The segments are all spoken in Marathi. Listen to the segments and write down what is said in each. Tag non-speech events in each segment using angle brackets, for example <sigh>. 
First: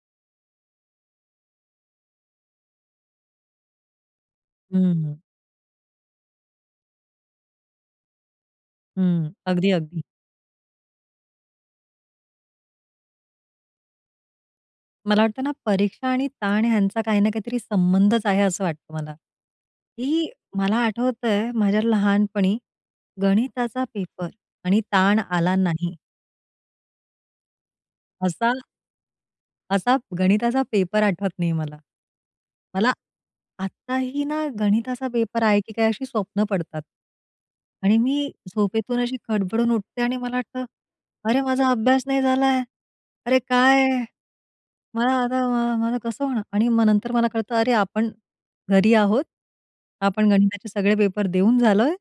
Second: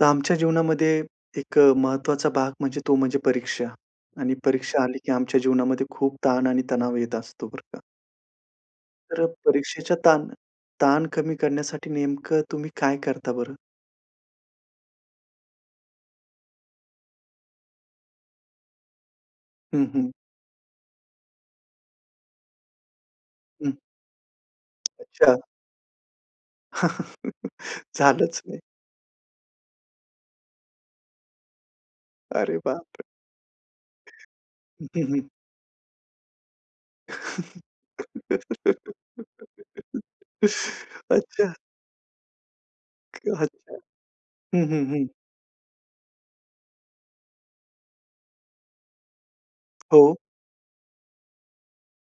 तर आमच्या जीवनामध्ये एक महत्त्वाचा भाग म्हणजे तो म्हणजे परीक्षा आणि हो परीक्षा आली, की ना. आमच्या जीवनामध्ये खूप ताण आणि तणाव येत असतो, बरं का. तर हं. अगदी, परीक्षेच्या अगदी. ताण ताण कमी करण्यासाठी नेमकं तुम्ही काय करता बरं? मला वाटतं ना परीक्षा आणि ताण ह्यांचा काही ना काहीतरी संबंधच आहे, असं वाटतं मला. हं, हं. की मला आठवतंय माझ्या लहानपणी हं. गणिताचा पेपर आणि ताण अच्छा. आला नाही झालंच असा नाही. असा गणिताचा पेपर आठवत नाही मला. अरे बाप मला रे! आत्ताही ना गणिताचा <unintelligible> पेपर आहे, की काय अशी स्वप्न पडतात. आणि मी झोपेतून अशी खडबडून उठते आणि मला वाटतं, "अरे, अच्छा. माझा अभ्यास नाही झालाय. अरे अच्छा. काय? हं, हं, हं. मला आता माझ माझ कसं होणार?" आणि मग नंतर मला कळतं "अरे, आपण घरी आहोत. हो. आपण गणिताचे सगळे पेपर देऊन झालोय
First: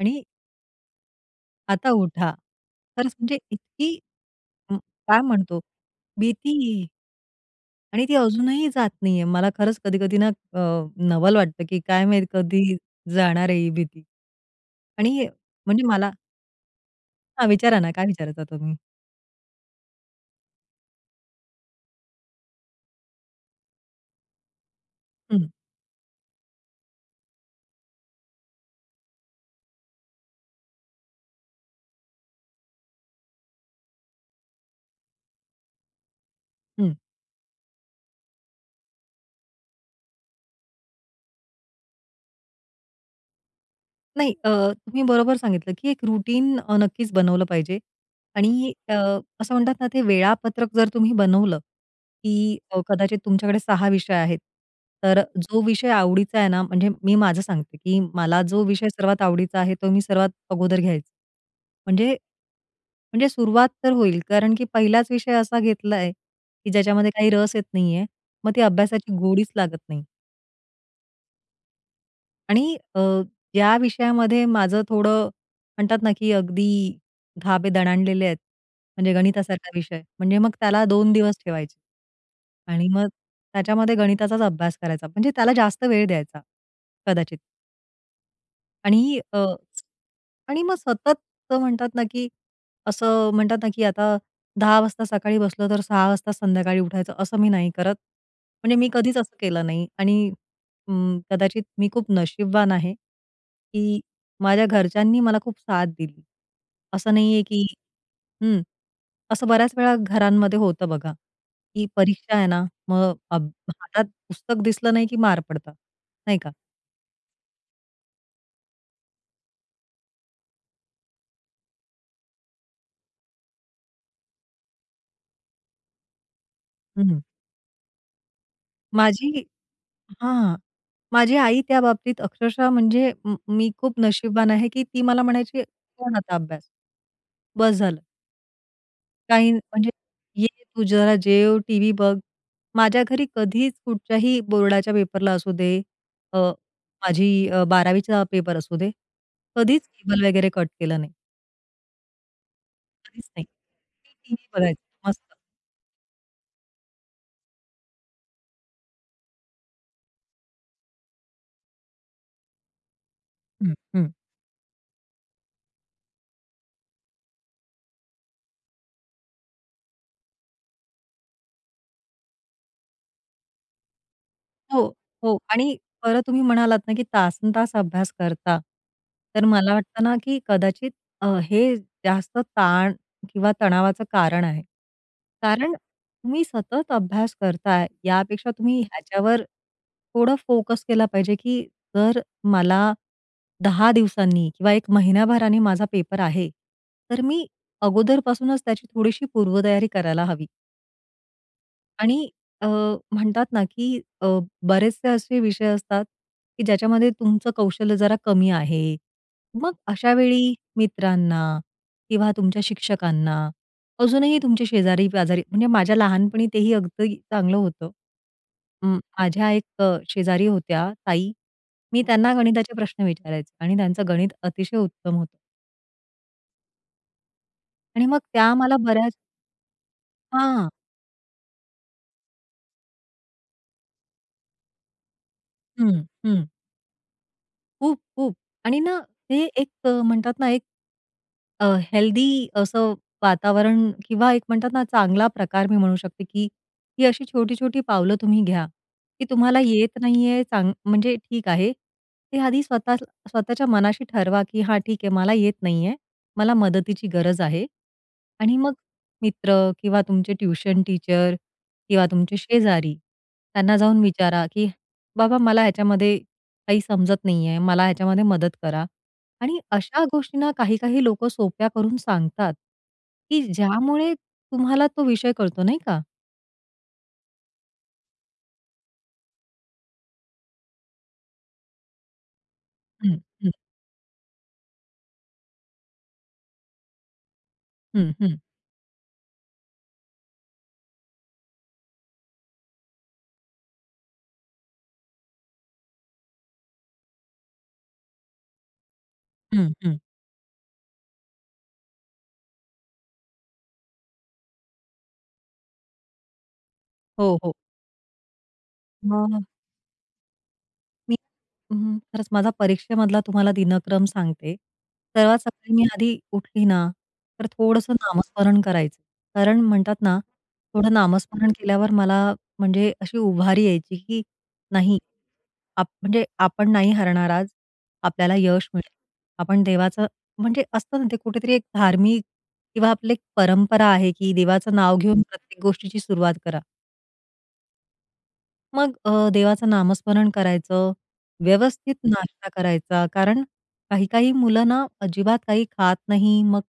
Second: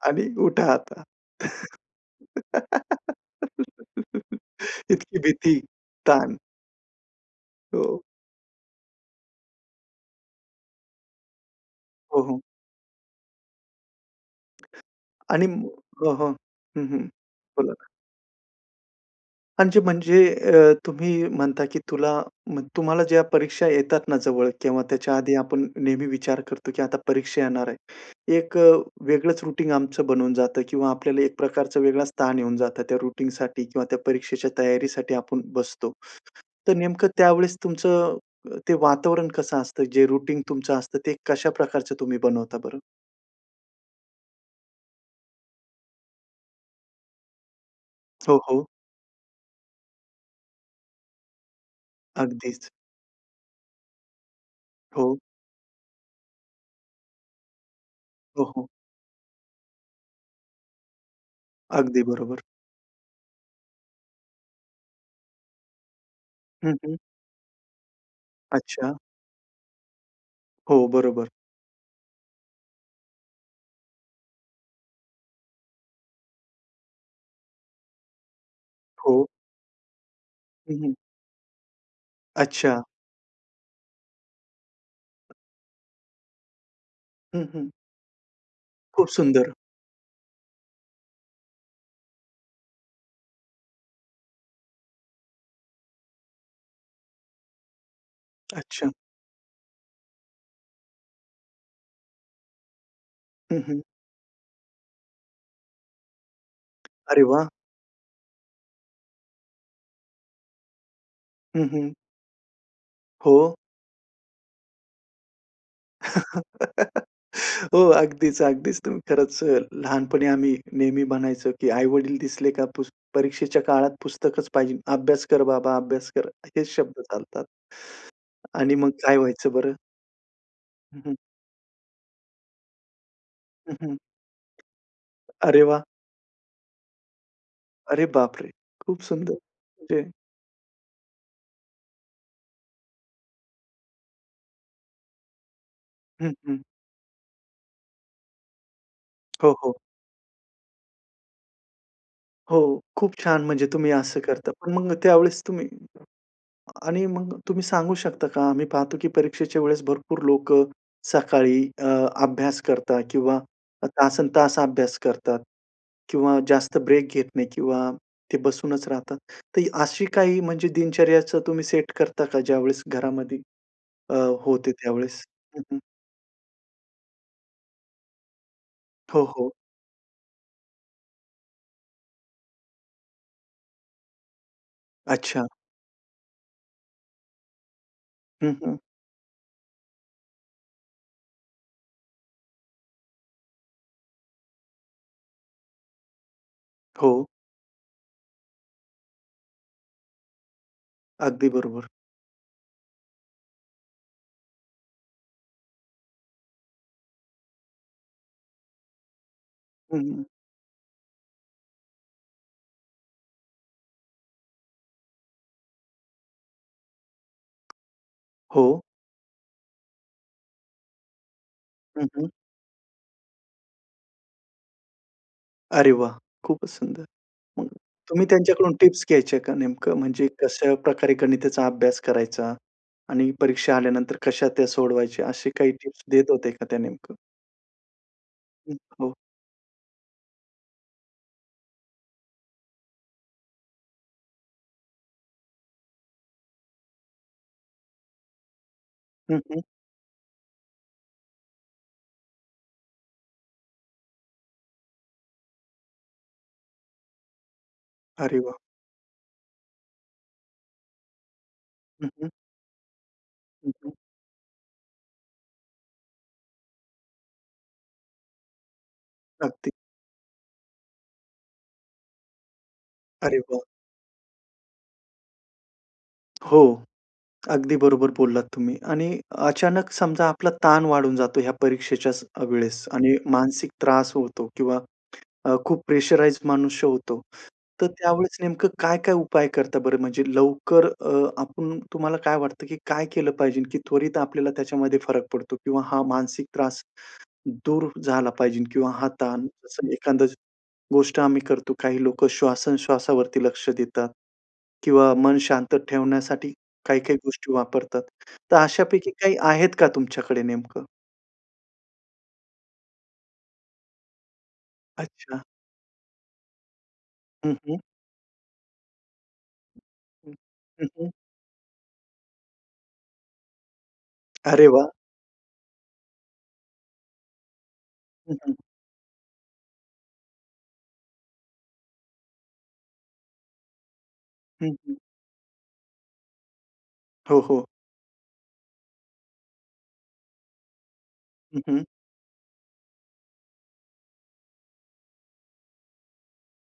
आणि" आणि उठा आता. आता उठा." खरचं म्हणजे इतकी उम्म, इतकी काय भीती, म्हणतो ताण. भीती. हो. आणि ती अजूनही जात नाहीये. मला खरंच कधी-कधी ना अ, नवल वाटतं, की काय हो, माहित हो. कधी जाणार आहे ही भीती? आणि हे आणि म म्हणजे मला हो, हो. हं, हं. हा, बोला विचारा ना. ना काय विचारता तुम्ही? म्हणजे म्हणजे अ, तुम्ही म्हणता की तुला तुम्हाला ज्या परीक्षा येतात ना जवळ किंवा त्याच्या आधी हं. आपण नेहमी विचार करतो की आता परीक्षा येणार आहे. 1 अ, वेगळंच रूटीन आमचं बनवून जातं किंवा आपल्याला 1 प्रकारचा वेगळाच ताण येऊन जातं त्या रूटीनसाठी किंवा त्या परीक्षेच्या तयारीसाठी आपण बसतो. तर हं. नेमकं त्यावेळेस तुमचं अ, ते वातावरण कसं असतं? जे रूटीन तुमचं असतं ते कशा प्रकारचं तुम्ही बनवता बरं? नाही अ, तुम्ही बरोबर सांगितलं की 1 रूटीन नक्कीच बनवलं पाहिजे हो, हो. आणि अ, असं म्हणतात ना, ते वेळापत्रक जर तुम्ही बनवलं की अगदीच. अ, कदाचित तुमच्याकडे 6 विषय आहेत हो. तर जो विषय आवडीचा आहे ना, म्हणजे मी माझं सांगते की मला हो, जो हो. विषय सर्वात आवडीचा आहे तो मी सर्वात अगोदर घ्यायचे. अगदी म्हणजे बरोबर. म्हणजे सुरुवात तर होईल, कारण की 1हिलाच विषय असा घेतला आहे की हं, हं. ज्याच्यामध्ये काही रस येत नाहीये, मग ती अच्छा. अभ्यासाची गोडीच लागत नाही. हो, बरोबर. आणि अ, या विषयामध्ये माझं थोडं म्हणतात ना, की अगदी धाबे दणाणलेले आहेत. म्हणजे हो. गणितासारखा विषय म्हणजे मग हं, त्याला हं. 2 दिवस ठेवायचे अच्छा. आणि मग त्याच्यामध्ये गणिताचाच अभ्यास करायचा म्हणजे त्याला जास्त वेळ द्यायचा, कदाचित. हं, हं. खूप आणि अ, सुंदर! आणि मग सतत म्हणतात ना, की असं म्हणतात ना की आता 10 वाजता सकाळी बसलो, तर 6 वाजता संध्याकाळी उठायचं, असं मी नाही करत, म्हणजे मी अच्छा. कधीच असं केलं नाही आणि अं, कदाचित मी खूप नशीबवान आहे हं, हं. की माझ्या घरच्यांनी मला खूप साथ दिली. असं अरे नाहीये वाह! की हं, असं बऱ्याचवेळा घरांमध्ये होतं बघा, हं, की हं. परीक्षा आहे ना, मग अभ हो. हातात पुस्तक दिसलं नाही की मार पडतात, नाही का? <laughs> हो, अगदीच, अगदीच. तुम्ही खरंच अ, लहानपणी आम्ही नेहमी म्हणायचो की आई-वडील दिसले का पुस परीक्षेच्या काळात पुस्तकच पाहिजे. "अभ्यास कर बाबा. अभ्यास कर." हेच शब्द हं. चालतात आणि मग काय माझी व्हायचं बरं? हां, हं, हं. माझी आई त्या बाबतीत अक्षरशः म्हणजे म मी हं, हं. खूप नशीबवान आहे की ती मला अरे म्हणायची, वाह! "सोड आता अभ्यास. बस झालं." अरे बापरे! खूप सुंदर, काही म्हणजे, म्हणजे "ये, तू जरा जेव, टीव्ही बघ." माझ्या घरी कधीच कुठच्याही बोर्डाच्या पेपरला असू दे, हं, अ, हं. माझी अ, 12वीचा पेपर असू दे, हो, हो. कधीच केबल वगैरे कट केलं नाही. हो, खूप कधीच छान, नाही. म्हणजे तुम्ही मी असं टीव्ही करता, पण बघायचे, मग मस्त. त्यावेळेस तुम्ही आणि मग तुम्ही सांगू शकता का आम्ही पाहतो, की परीक्षेच्या वेळेस भरपूर लोकं सकाळी अ, अभ्यास करतात किंवा हं, अ, हं. तासंतास अभ्यास करतात किंवा जास्त ब्रेक घेत नाही किंवा ते बसूनच राहतात. तर अशी काही म्हणजे दिनचर्याचं तुम्ही सेट करता का, ज्यावेळेस घरामध्ये अ, होते हो, त्यावेळेस? हो. हं, आणि हं. परत तुम्ही म्हणालात ना, की तासंतास अभ्यास करता, हो, तर हो. मला वाटतं ना, की कदाचित अ, हे जास्त ताण किंवा तणावाचं कारण आहे. अच्छा. कारण तुम्ही सतत अभ्यास करताय, यापेक्षा हं, हं. तुम्ही ह्याच्यावर थोडं फोकस केला पाहिजे, की जर मला 10 दिवसांनी किंवा 1 महिन्याभराने माझा पेपर आहे, तर हो. मी अगोदरपासूनच त्याची थोडीशी पूर्वतयारी करायला हवी. अगदी बरोबर. आणि अ, म्हणतात ना की अ, बरेचसे असे विषय असतात, की ज्याच्यामध्ये तुमचं कौशल्य जरा कमी आहे. मग हं. अशावेळी मित्रांना किंवा तुमच्या शिक्षकांना, अजूनही तुमच्या शेजारी पाजारी म्हणजे माझ्या लहानपणी तेही अगदी चांगलं होतं. हो. अं, माझ्या एक शेजारी होत्या ताई, मी हं, हं. त्यांना गणिताचे प्रश्न विचारायचे आणि त्यांचं गणित अतिशय उत्तम होतं. अरे वाह! खूपच सुंदर. मग आणि मग तुम्ही त्या त्यांच्याकडून मला टिप्स बऱ्याच घ्यायच्या का नेमकं? म्हणजे हां. कशा प्रकारे गणिताचा अभ्यास करायचा आणि परीक्षा आल्यानंतर कशा त्या सोडवायच्या, असे काही हं, टिप्स देत हं. होते का त्या नेमकं? खूप-खूप हं, आणि ना हो. ते एक म्हणतात ना 1 अ, हेल्दी असं वातावरण किंवा एक म्हणतात ना, चांगला प्रकार मी म्हणू शकते की ही अशी छोटी-छोटी पावलं तुम्ही घ्या की हं, तुम्हाला हं. येत नाही आहे चांग म्हणजे ठीक आहे. ते आधी स्वत स्वतःच्या मनाशी ठरवा की हा ठीक आहे मला येत नाही आहे. मला मदतीची गरज आहे अरे वाह! आणि मग मित्र किंवा तुमचे ट्यूशन टीचर किंवा हं, हं. तुमचे शेजारी हं, त्यांना हं. जाऊन विचारा की बाबा, मला ह्याच्यामध्ये काही समजत नाही आहे. मला ह्याच्यामध्ये मदत करा आणि अगदी. अशा गोष्टींना काही-काही लोकं सोप्या करून सांगतात अरे की वाह! ज्यामुळे तुम्हाला तो विषय कळतो, नाही का. हो, अगदी बरोबर बोललात तुम्ही आणि अचानक समजा आपला ताण वाढून जातो या परीक्षेच्याच अ, वेळेस आणि हं, हं. मानसिक त्रास होतो किंवा अ, खूप प्रेशराइज्ड मनुष्य होतो. तर हं, हं. त्यावेळेस नेमकं काय-काय उपाय करता बरं? म्हणजे लवकर अ, आपण तुम्हाला काय वाटतं की काय केलं पाहिजे की त्वरित आपल्याला त्याच्यामध्ये फरक पडतो? किंवा हा मानसिक त्रास दूर झाला पाहिजे किंवा हा ताण हं, असं हं. एखाद गोष्ट आम्ही करतो, काही लोकं श्वासन श्वासावरती लक्ष देतात. किंवा मन शांत ठेवण्यासाठी काही-काही हो, गोष्टी हो. वापरतात. तर अशापैकी काही <unintelligible> आहेत का तुमच्याकडे नेमकं? मी अं, खरंच माझा परीक्षेमधला तुम्हाला दिनक्रम सांगते. सर्वात अच्छा. सकाळी मी आधी उठली ना, तर हं, हं. थोडंसं नामस्मरण करायचं. कारण म्हणतात ना, हं, हं, थोडं हं. नामस्मरण केल्यावर मला म्हणजे अशी उभारी यायची की अरे वाह! नाही आ म्हणजे आपण नाही हरणार आज, आपल्याला हं, हं. यश मिळेल. आपण देवाचं म्हणजे असतं ना ते कुठेतरी एक धार्मिक किंवा आपली एक परंपरा आहे, की हं, देवाचं हं. नाव घेऊन प्रत्येक गोष्टीची सुरुवात करा. हो, हो. मग अ, देवाचं नामस्मरण करायचं, हं, हं. व्यवस्थित नाश्ता करायचा. कारण काही-काही मुलं ना, अजिबात काही खात नाही. मग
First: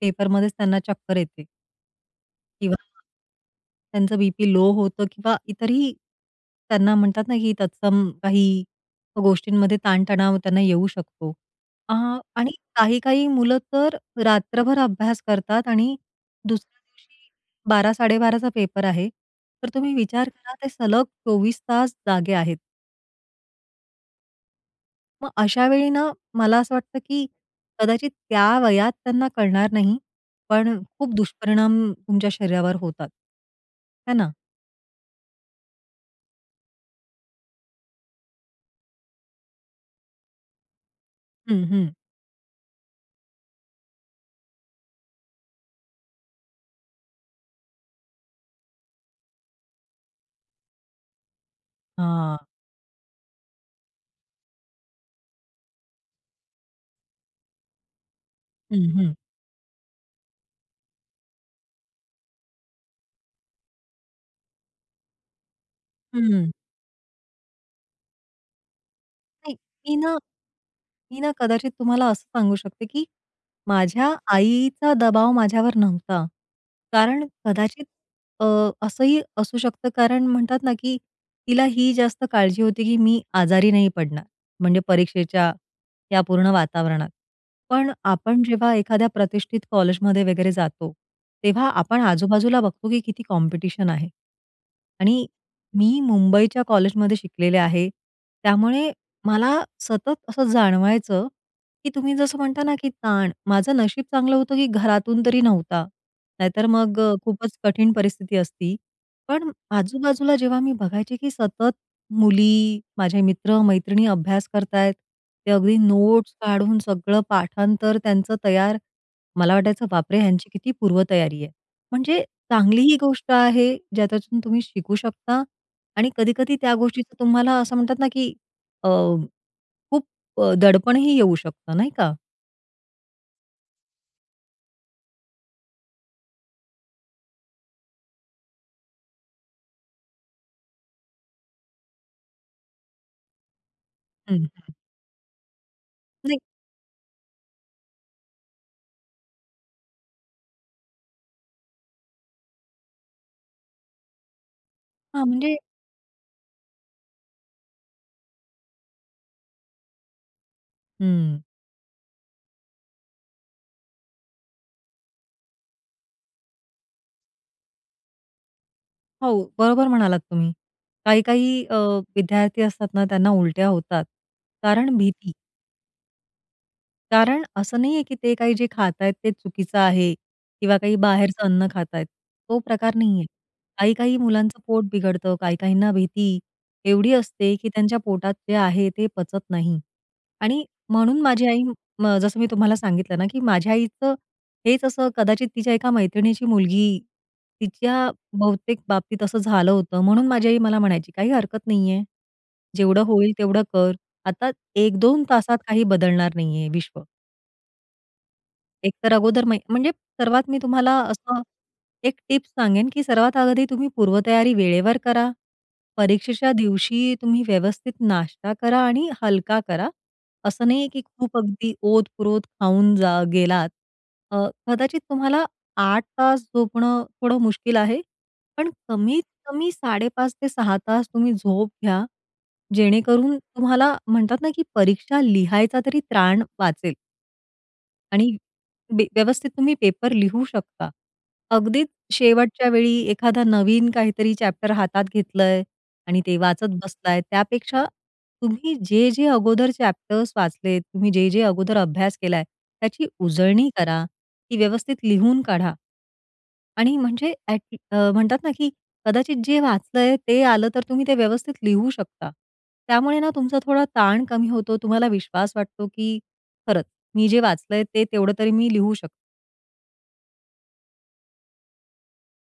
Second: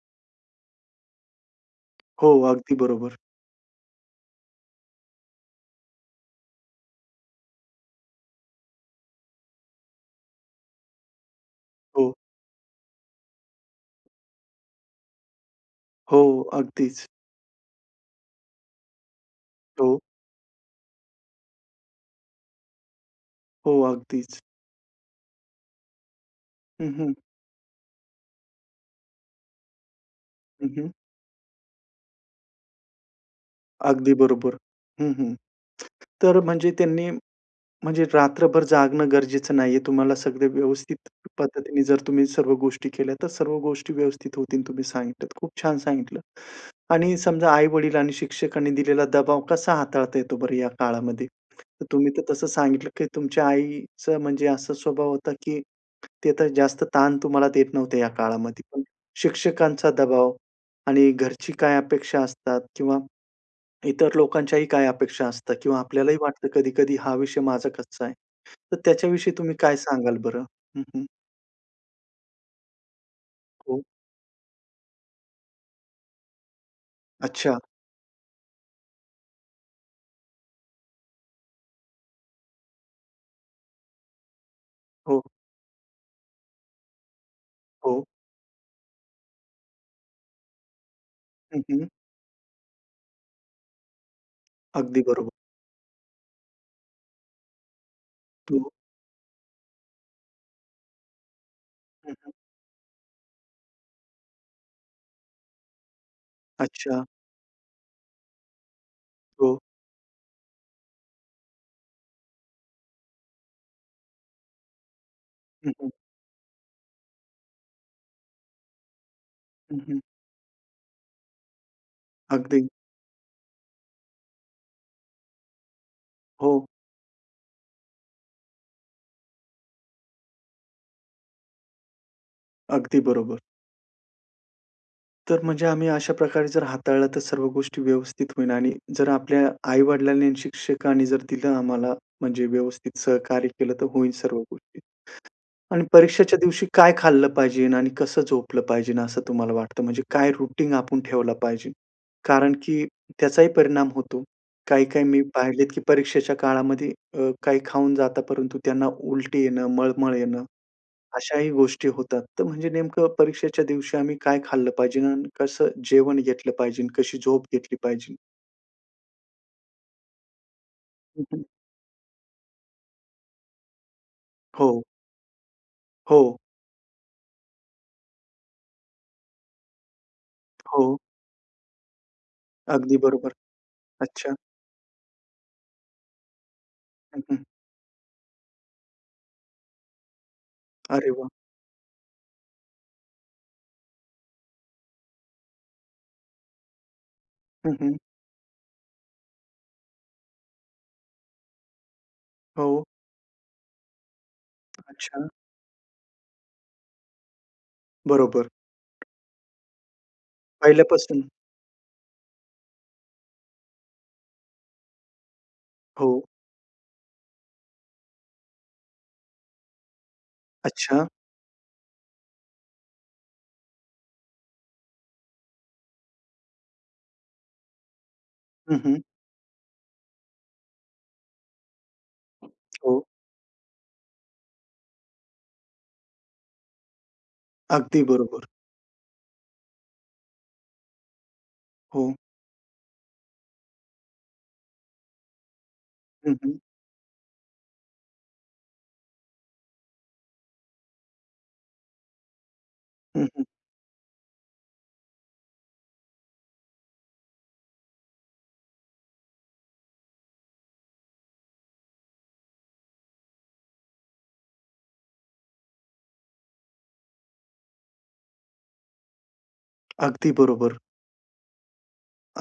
पेपरमध्येच त्यांना चक्कर येते. हो. अगदी किंवा बरोबर. त्यांचा बी-पी लो होतं किंवा इतरही त्यांना म्हणतात ना, की तत्सम काही गोष्टींमध्ये ताण-तणाव त्यांना येऊ शकतो. अ, हो. आणि काही-काही मुलं तर रात्रभर अभ्यास करतात आणि हो. दुसऱ्या अगदीच. दिवशी 12-12.30चा पेपर आहे. तर तुम्ही हो. विचार करा, ते सलग 24 तास जागे आहेत. हो. अगदीच. मग अशा वेळी ना, मला असं हं, वाटतं, हं. की कदाचित त्या वयात त्यांना कळणार नाही, हं, पण हं. खूप दुष्परिणाम तुमच्या शरीरावर होतात. है अगदी ना? बरोबर. हं, हं. तर म्हणजे त्यांनी म्हणजे रात्रभर जागणं गरजेचं नाहीये, तुम्हाला सगळं व्यवस्थित हं, पद्धतीने हं. जर तुम्ही सर्व गोष्टी केल्या, तर सर्व गोष्टी व्यवस्थित होतील. तुम्ही सांगितल्या, खूप छान सांगितलं. आणि समजा आई-वडील आणि शिक्षकांनी दिलेला दबाव कसा हाताळता येतो बरं या काळामध्ये? तर तुम्ही तर हां. तसं सांगितलं, की तुमच्या आईचं म्हणजे असा स्वभाव होता, की एक ते तर, जास्त ताण तुम्हाला देत नव्हते या काळामध्ये. पण हं, हं. शिक्षकांचा दबाव आणि घरची काय अपेक्षा असतात? किंवा इतर लोकांच्याही काय अपेक्षा असता? किंवा आपल्यालाही वाटतं हं. कधी-कधी हा विषय माझा कच्चाय, तर त्याच्याविषयी नाही. तुम्ही काय मी ना सांगाल बरं? हं, हं. मी ना कदाचित तुम्हाला असं सांगू शकते, की हो. माझ्या आईचा दबाव माझ्यावर नव्हता. कारण अच्छा. कदाचित अ, असंही असू शकतं कारण म्हणतात ना, की तिला ही जास्त काळजी होती, की मी आजारी नाही पडणार. म्हणजे हो. परीक्षेच्या या पूर्ण वातावरणात, पण हो. आपण जेव्हा एखाद्या प्रतिष्ठित कॉलेजमध्ये वगैरे जातो. हं, तेव्हा हं. आपण आजू-बाजूला बघतो, की किती कॉम्पिटिशन आहे. अगदी आणि बरोबर. मी मुंबईच्या कॉलेजमध्ये शिकलेले आहे. हो. त्यामुळे मला सतत असं जाणवायचं, की हं, तुम्ही हं. जसं म्हणता ना, की ताण, माझं नशीब चांगलं होतं, की घरातून तरी नव्हता, नाही तर मग अच्छा. खूपच कठीण परिस्थिती असती. पण हो. आजूबाजूला जेव्हा मी बघायचे, की सतत मुली माझे मित्र-मैत्रिणी अभ्यास करतायत, ते हं, अगदी हं. नोट्स काढून सगळं पाठांतर त्यांचं तयार. मला हं, वाटायचं हं. बापरे! ह्यांची किती पूर्वतयारी आहे. म्हणजे अगदी. चांगली ही गोष्ट आहे, ज्याच्यातून तुम्ही शिकू शकता आणि कधी-कधी हो. त्या गोष्टीचं तुम्हाला असं म्हणतात ना, की अ, खूप दडपणही येऊ शकतं नाही का. अगदी बरोबर. तर म्हणजे आम्ही अशा प्रकारे जर हाताळला, तर सर्व गोष्टी व्यवस्थित होईल आणि जर आपल्या आई-वडिलांनी आणि शिक्षकांनी जर दिलं आम्हाला, म्हणजे व्यवस्थित सहकार्य केलं, तर होईल सर्व हं, हं. गोष्टी. आणि परीक्षेच्या म्हणजे दिवशी काय खाल्लं पाहिजे आणि कसं झोपलं पाहिजे असं तुम्हाला वाटतं? म्हणजे काय रुटिन आपण ठेवलं पाहिजे? कारण की त्याचाही परिणाम होतो. काही-काही मी हां, म्हणजे पाहिलेत की परीक्षेच्या काळामध्ये अ, काही खाऊन जातात परंतु त्यांना उलटी येणं, मळमळ येणं, हम्म. अशाही गोष्टी होतात. तर म्हणजे नेमकं परीक्षेच्या दिवशी आम्ही काय खाल्लं पाहिजे आणि कसं जेवण घेतलं पाहिजे? कशी झोप घेतली पाहिजे? हो, बरोबर म्हणालात तुम्ही. हं, हं. काही-काही अ, विद्यार्थी असतात ना त्यांना उलट्या होतात. हो. कारण भीती. हो. कारण असं नाही आहे, की ते काही जे खात आहेत, ते चुकीचं आहे किंवा हो. काही बाहेरचं अन्न खात आहेत. तो प्रकार अगदी नाही आहे. बरोबर, काही-काही अच्छा. मुलांचं पोट बिघडतं, काही काहींना भीती एवढी हं, हं. असते, की त्यांच्या पोटात जे आहे, ते पचत नाही आणि अरे म्हणून वाह! माझी आई म जसं मी तुम्हाला सांगितलं ना, की माझ्या आईचं हेच असं कदाचित तिच्या एका मैत्रिणीची मुलगी, हं, हं. तिच्या बहुतेक बाबतीत असं झालं होतं, म्हणून माझी आई मला म्हणायची, "काही हरकत नाही आहे, हो. जेवढं होईल तेवढं कर. आता 1-2 अच्छा. तासात काही बदलणार नाहीये विश्व." बरोबर. एक तर अगोदर म म्हणजे सर्वात मी तुम्हाला पहिल्यापासून. असं 1 टिप सांगेन, की सर्वात आधी तुम्ही पूर्व तयारी वेळेवर करा, हो. परीक्षेच्या दिवशी तुम्ही व्यवस्थित नाश्ता करा आणि हलका करा. असं नाही आहे की अच्छा. खूप अगदी ओत-प्रोत खाऊन जा गेलात. अ, कदाचित तुम्हाला 8 तास झोपणं थोडं मुश्किल आहे, पण हं, हं. कमीत-कमी 5.30 ते 6 तुम्ही झोप घ्या, हो. जेणेकरून तुम्हाला म्हणतात ना, की परीक्षा लिहायचा तरी त्राण वाचेल. अगदी आणि बरोबर. बे व्यवस्थित तुम्ही पेपर लिहू शकता. अगदीच हो. शेवटच्या वेळी एखादा नवीन काहीतरी चॅप्टर हातात घेतलंय आणि हं, ते हं. वाचत बसलाय, त्यापेक्षा तुम्ही जे-जे अगोदर चॅप्टर वाचलेत, तुम्ही जे-जे अगोदर अभ्यास केलाय, त्याची हं, हं. उजळणी करा, ती व्यवस्थित लिहून काढा. आणि म्हणजे ॲट अ, म्हणतात ना की कदाचित जे वाचलंय ते आलं तर, तुम्ही ते व्यवस्थित लिहू शकता. त्यामुळे ना, तुमचा थोडा ताण कमी होतो, तुम्हाला विश्वास वाटतो की "खरंच, मी जे वाचलंय ते तेवढं तरी मी लिहू शकतो." अगदी बरोबर.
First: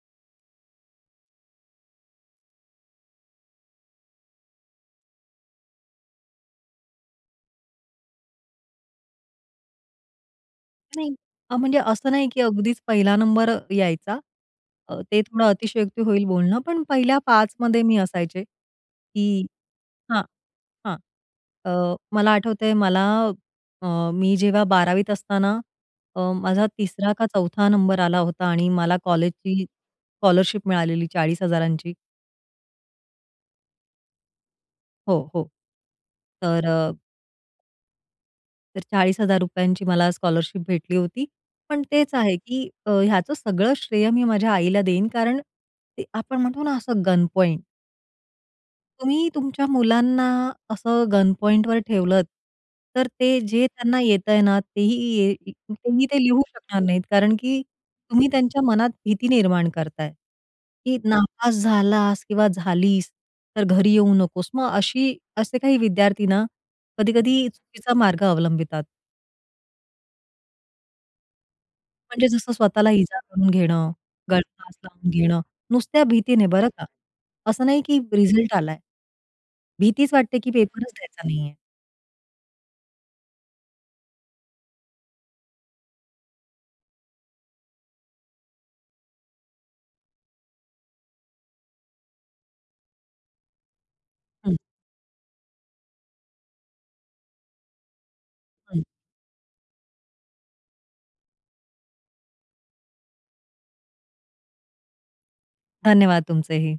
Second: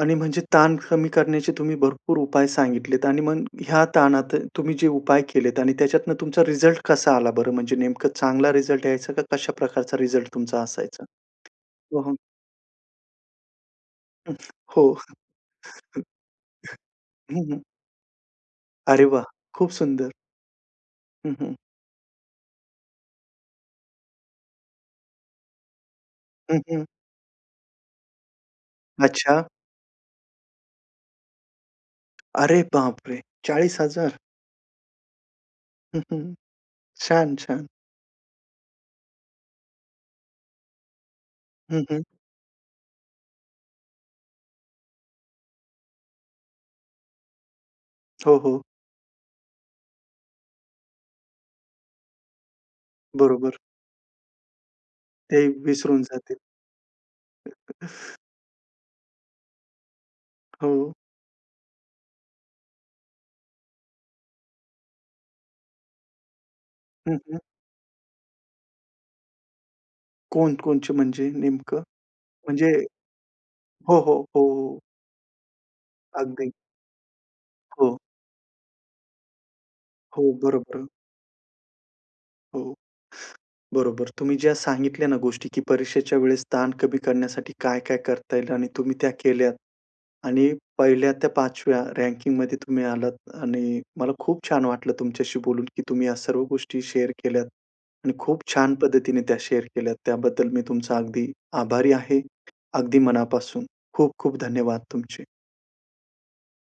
आणि म्हणजे ताण कमी करण्याचे तुम्ही भरपूर उपाय सांगितलेत आणि मग ह्या ताणात तुम्ही जे उपाय केलेत आणि त्याच्यातून तुमचा रिझल्ट कसा आला बरं? म्हणजे नेमकं चांगला रिझल्ट यायचा का कशा प्रकारचा रिझल्ट तुमचा असायचा? नाही. अ, म्हणजे हं, असं हं. नाही, की अगदीच 1ला नंबर अ, यायचा. हो. अ, ते थोडं अतिशयोक्ती होईल बोलणं, पण पहिल्या <chuckles> हं, हं. 5मध्ये मी असायचे, अरे वाह! की खूप सुंदर. हां, हां. हं, हं. अ, मला आठवतंय, मला अ, मी जेव्हा 12वीत असताना अ, हं, माझा हं. 3रा का 4था नंबर आला होता आणि मला अच्छा! कॉलेजची स्कॉलरशिप मिळालेली 40,000. अरे बापरे! 40,000. हो, हो. <chuckles> तर अ छान छान. तर ₹40,000 मला स्कॉलरशिप भेटली होती. पण हं, हं. तेच आहे, की अ, ह्याचं सगळं श्रेय मी माझ्या आईला देईन, कारण ते आपण म्हणतो ना असं गनपॉइंट हो, हो. तुम्ही तुमच्या मुलांना असं गनपॉईंटवर ठेवलंत, तर ते बरोबर. जे त्यांना येतंय ना, तेही ये ते विसरून तेही ते जातील. लिहू शकणार नाहीत. कारण की <chuckles> तुम्ही त्यांच्या मनात भीती निर्माण करताय, हो. की "नापास झालास किंवा झालीस, तर घरी येऊ नकोस." मग अशी असे काही विद्यार्थी ना, हं, हं. कधी-कधी चुकीचा मार्ग अवलंबितात. कोण कोणते म्हणजे नेमकं म्हणजे जसं म्हणजे स्वतःला इजा करून घेणं, हो, हो, गळफास हो. लावून घेणं. नुसत्या भीतीने अगदी. बरं का, असं नाही हो. की रिझल्ट आलाय. भीतीच हो, वाटते की बरं, बरं. पेपरच द्यायचा नाहीये. हो. बरोबर. तुम्ही ज्या सांगितल्या ना गोष्टी, की परीक्षेच्या वेळेस ताण कमी करण्यासाठी काय-काय करता येईल? आणि तुम्ही त्या केल्यात आणि 1ल्या त्या 5व्या रँकिंगमध्ये तुम्ही आलात. आणि मला खूप हं. छान वाटलं तुमच्याशी बोलून, की तुम्ही या सर्व गोष्टी शेअर केल्यात. आणि खूप छान हं. पद्धतीने त्या शेअर केल्यात. त्याबद्दल मी तुमचा अगदी आभारी आहे. अगदी मनापासून. खूप-खूप धन्यवाद तुमचे. धन्यवाद तुमचेही.